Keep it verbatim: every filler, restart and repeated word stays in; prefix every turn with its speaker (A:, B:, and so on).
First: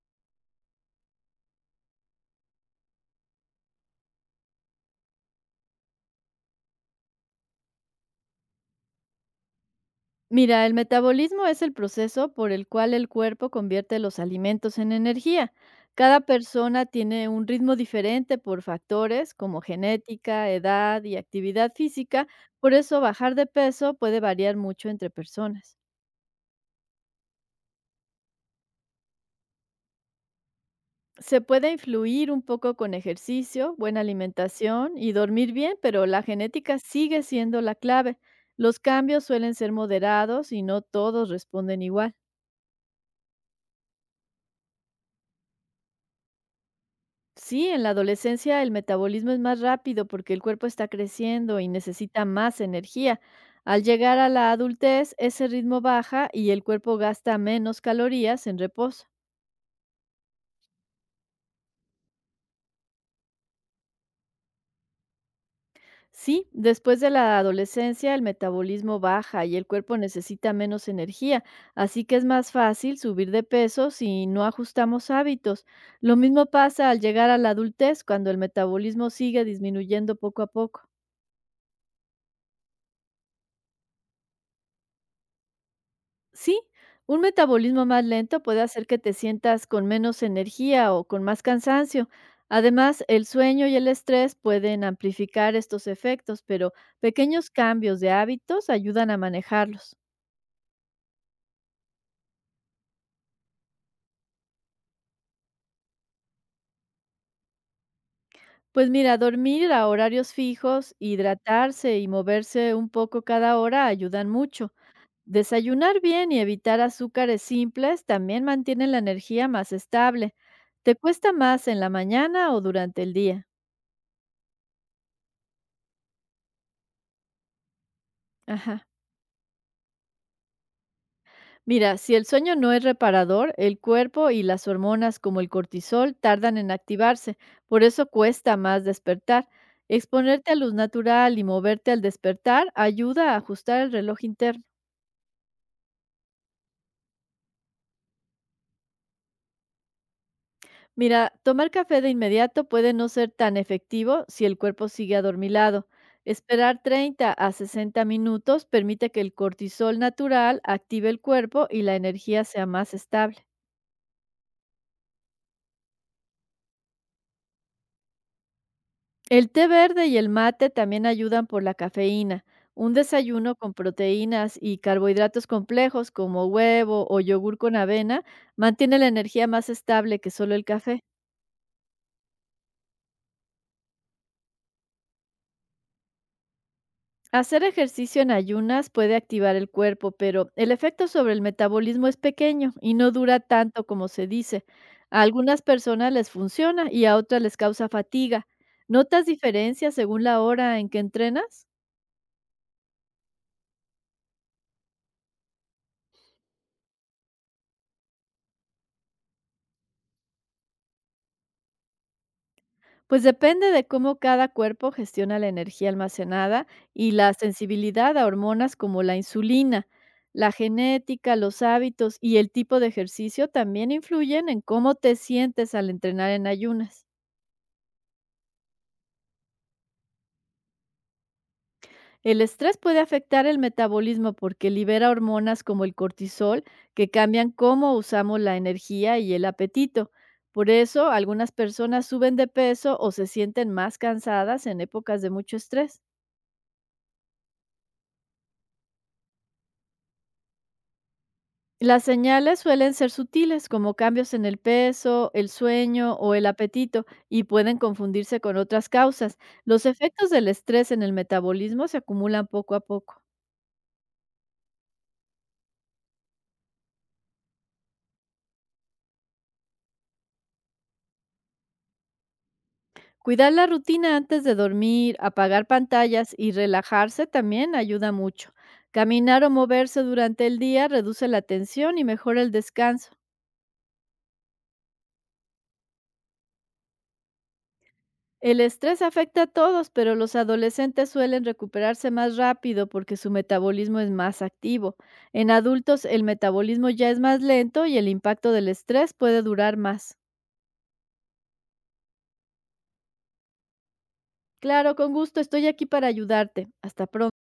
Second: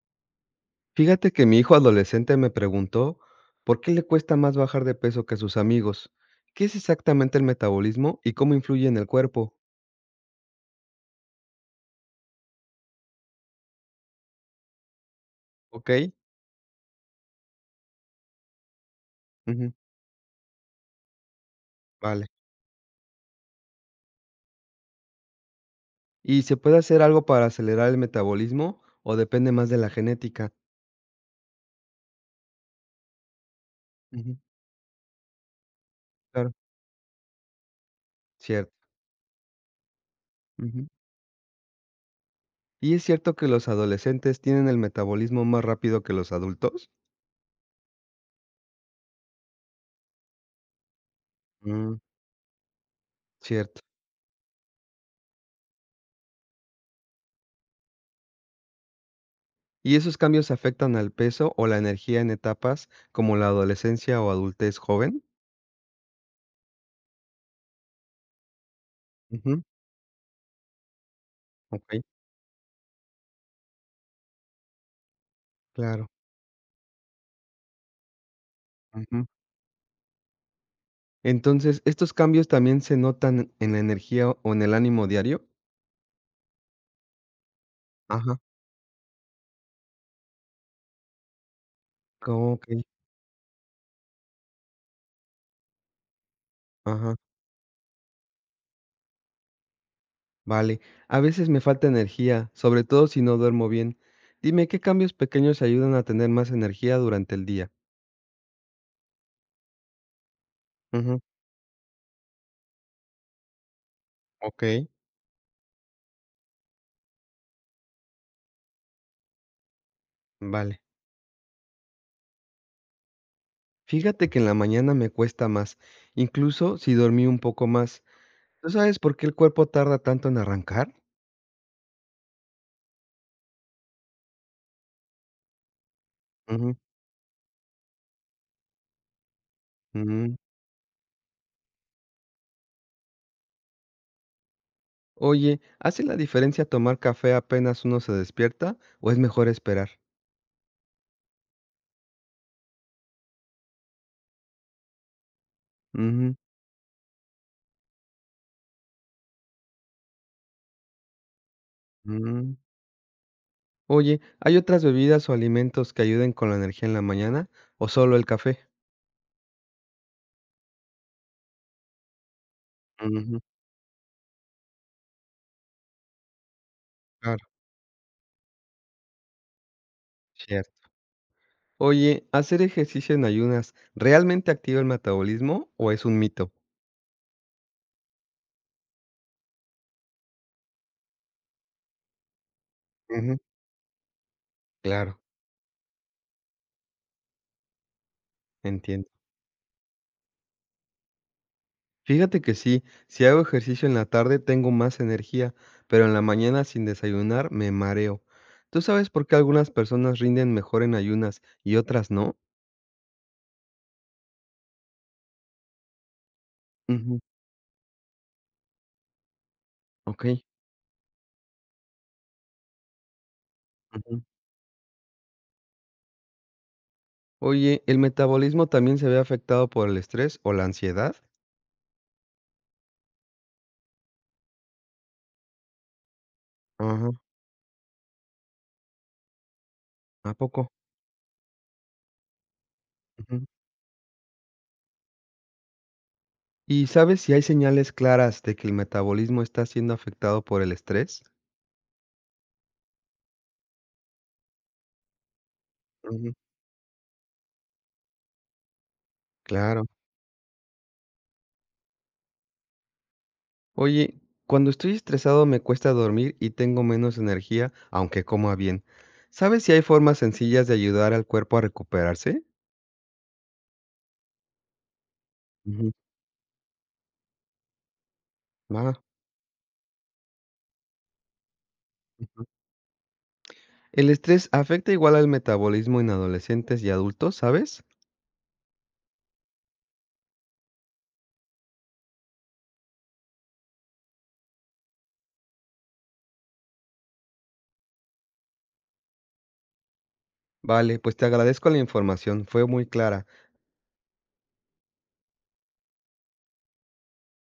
A: Fíjate que mi hijo adolescente me preguntó por qué le cuesta más bajar de peso que sus amigos. ¿Qué es exactamente el metabolismo y cómo influye en el cuerpo?
B: Mira, el metabolismo es el proceso por el cual el cuerpo convierte los alimentos en energía.
A: ¿Ok?
B: Cada persona tiene un ritmo diferente por factores como
A: Ujú.
B: genética, edad y actividad
A: Vale.
B: física, por eso bajar de peso puede variar mucho entre personas.
A: ¿Y se puede hacer algo para acelerar el metabolismo o depende más de la genética?
B: Se puede influir un poco con ejercicio, buena
A: Ujú,
B: alimentación y dormir bien, pero la
A: claro,
B: genética sigue siendo la clave.
A: cierto.
B: Los cambios suelen ser moderados y no
A: Ujú.
B: todos responden igual.
A: ¿Y es cierto que los adolescentes tienen el metabolismo más rápido que los adultos?
B: Sí, en la adolescencia el metabolismo es más rápido porque el cuerpo está creciendo y
A: Mm,
B: necesita más energía.
A: cierto.
B: Al llegar a la adultez, ese ritmo baja y el cuerpo gasta menos calorías en reposo.
A: ¿Y esos cambios afectan al peso o la energía en etapas como la adolescencia o adultez joven?
B: Sí, después de la adolescencia el metabolismo baja y
A: Ujú,
B: el cuerpo necesita menos energía,
A: ok.
B: así que es más fácil subir de peso si no ajustamos hábitos.
A: Claro,
B: Lo mismo pasa al llegar a la adultez cuando el metabolismo
A: ujú.
B: sigue disminuyendo poco a poco.
A: Entonces, ¿estos cambios también se notan en la energía o en el ánimo diario?
B: Sí, un metabolismo más
A: Ajá,
B: lento puede hacer que te sientas con menos energía o con más cansancio.
A: okey,
B: Además, el sueño y el estrés pueden amplificar estos efectos, pero
A: ajá,
B: pequeños cambios de hábitos ayudan a manejarlos.
A: vale. A veces me falta energía, sobre todo si no duermo bien. Dime, ¿qué cambios pequeños ayudan a tener más energía durante el día?
B: Pues mira, dormir a horarios fijos,
A: Ujú,
B: hidratarse y moverse un poco cada hora ayudan mucho.
A: okey,
B: Desayunar bien y evitar azúcares simples también mantienen la energía más estable.
A: vale.
B: ¿Te cuesta más en la mañana o durante el día?
A: Fíjate que en la mañana me cuesta más, incluso si dormí un poco más. ¿Tú
B: Ajá.
A: sabes por qué el cuerpo tarda tanto en arrancar?
B: Mira, si el sueño no es reparador, el cuerpo y las hormonas como el cortisol tardan en
A: Ujú,
B: activarse, por eso cuesta más despertar.
A: mm.
B: Exponerte a luz natural y moverte al despertar ayuda a ajustar el reloj interno.
A: Oye, ¿hace la diferencia tomar café apenas uno se despierta o es mejor esperar?
B: Mira, tomar café de inmediato puede no ser tan efectivo si el cuerpo sigue adormilado.
A: Ujú,
B: Esperar treinta a sesenta minutos permite que el cortisol natural active el cuerpo y la energía
A: mm.
B: sea más estable.
A: Oye, ¿hay otras bebidas o alimentos que ayuden con la energía en la mañana o solo el café?
B: El té verde y el mate también ayudan por la cafeína. Un
A: Ujú,
B: desayuno con proteínas y carbohidratos complejos como huevo o
A: claro,
B: yogur con avena mantiene la energía más estable que solo el
A: cierto.
B: café.
A: Oye, ¿hacer ejercicio en ayunas realmente activa el metabolismo o es un mito?
B: Hacer ejercicio en ayunas puede activar el cuerpo, pero el efecto sobre el metabolismo es pequeño y no
A: Ujú,
B: dura tanto como se dice.
A: claro,
B: A algunas personas les funciona y a otras les causa fatiga.
A: entiendo.
B: ¿Notas diferencias según la hora en que entrenas?
A: Fíjate que sí, si hago ejercicio en la tarde tengo más energía, pero en la mañana sin desayunar me mareo. ¿Tú sabes por qué algunas personas rinden mejor en ayunas y otras no?
B: Pues depende de cómo cada cuerpo gestiona la energía almacenada y
A: Ujú,
B: la sensibilidad a hormonas como la insulina.
A: ok.
B: La genética, los hábitos y el tipo de ejercicio también
A: Ujú.
B: influyen en cómo te sientes al entrenar en ayunas.
A: Oye, ¿el metabolismo también se ve afectado por el estrés o la ansiedad?
B: El estrés puede afectar el metabolismo porque libera hormonas como el cortisol que
A: Ajá,
B: cambian cómo usamos la energía y el apetito.
A: ¿a poco?
B: Por eso, algunas personas suben de peso o se
A: Ujú.
B: sienten más cansadas en épocas de mucho estrés.
A: ¿Y sabes si hay señales claras de que el metabolismo está siendo afectado por el estrés?
B: Las señales suelen ser sutiles, como cambios en el peso, el sueño
A: Ujú,
B: o el apetito, y pueden confundirse con otras causas.
A: claro.
B: Los efectos del estrés en el metabolismo se acumulan poco a poco.
A: Oye, cuando estoy estresado me cuesta dormir y tengo menos energía, aunque coma bien. ¿Sabes si hay formas sencillas de ayudar al cuerpo a recuperarse?
B: Cuidar la rutina antes de dormir, apagar
A: Ujú.
B: pantallas y relajarse también ayuda mucho.
A: Ah,
B: Caminar o moverse durante el día reduce la tensión y mejora el descanso.
A: el estrés afecta igual al metabolismo en adolescentes y adultos, ¿sabes?
B: El estrés afecta a todos, pero los adolescentes suelen recuperarse más rápido porque su metabolismo es más activo. En adultos el metabolismo ya es más lento y el impacto del estrés puede durar más.
A: Vale, pues te agradezco la información, fue muy clara.
B: Claro, con gusto, estoy aquí para ayudarte. Hasta pronto.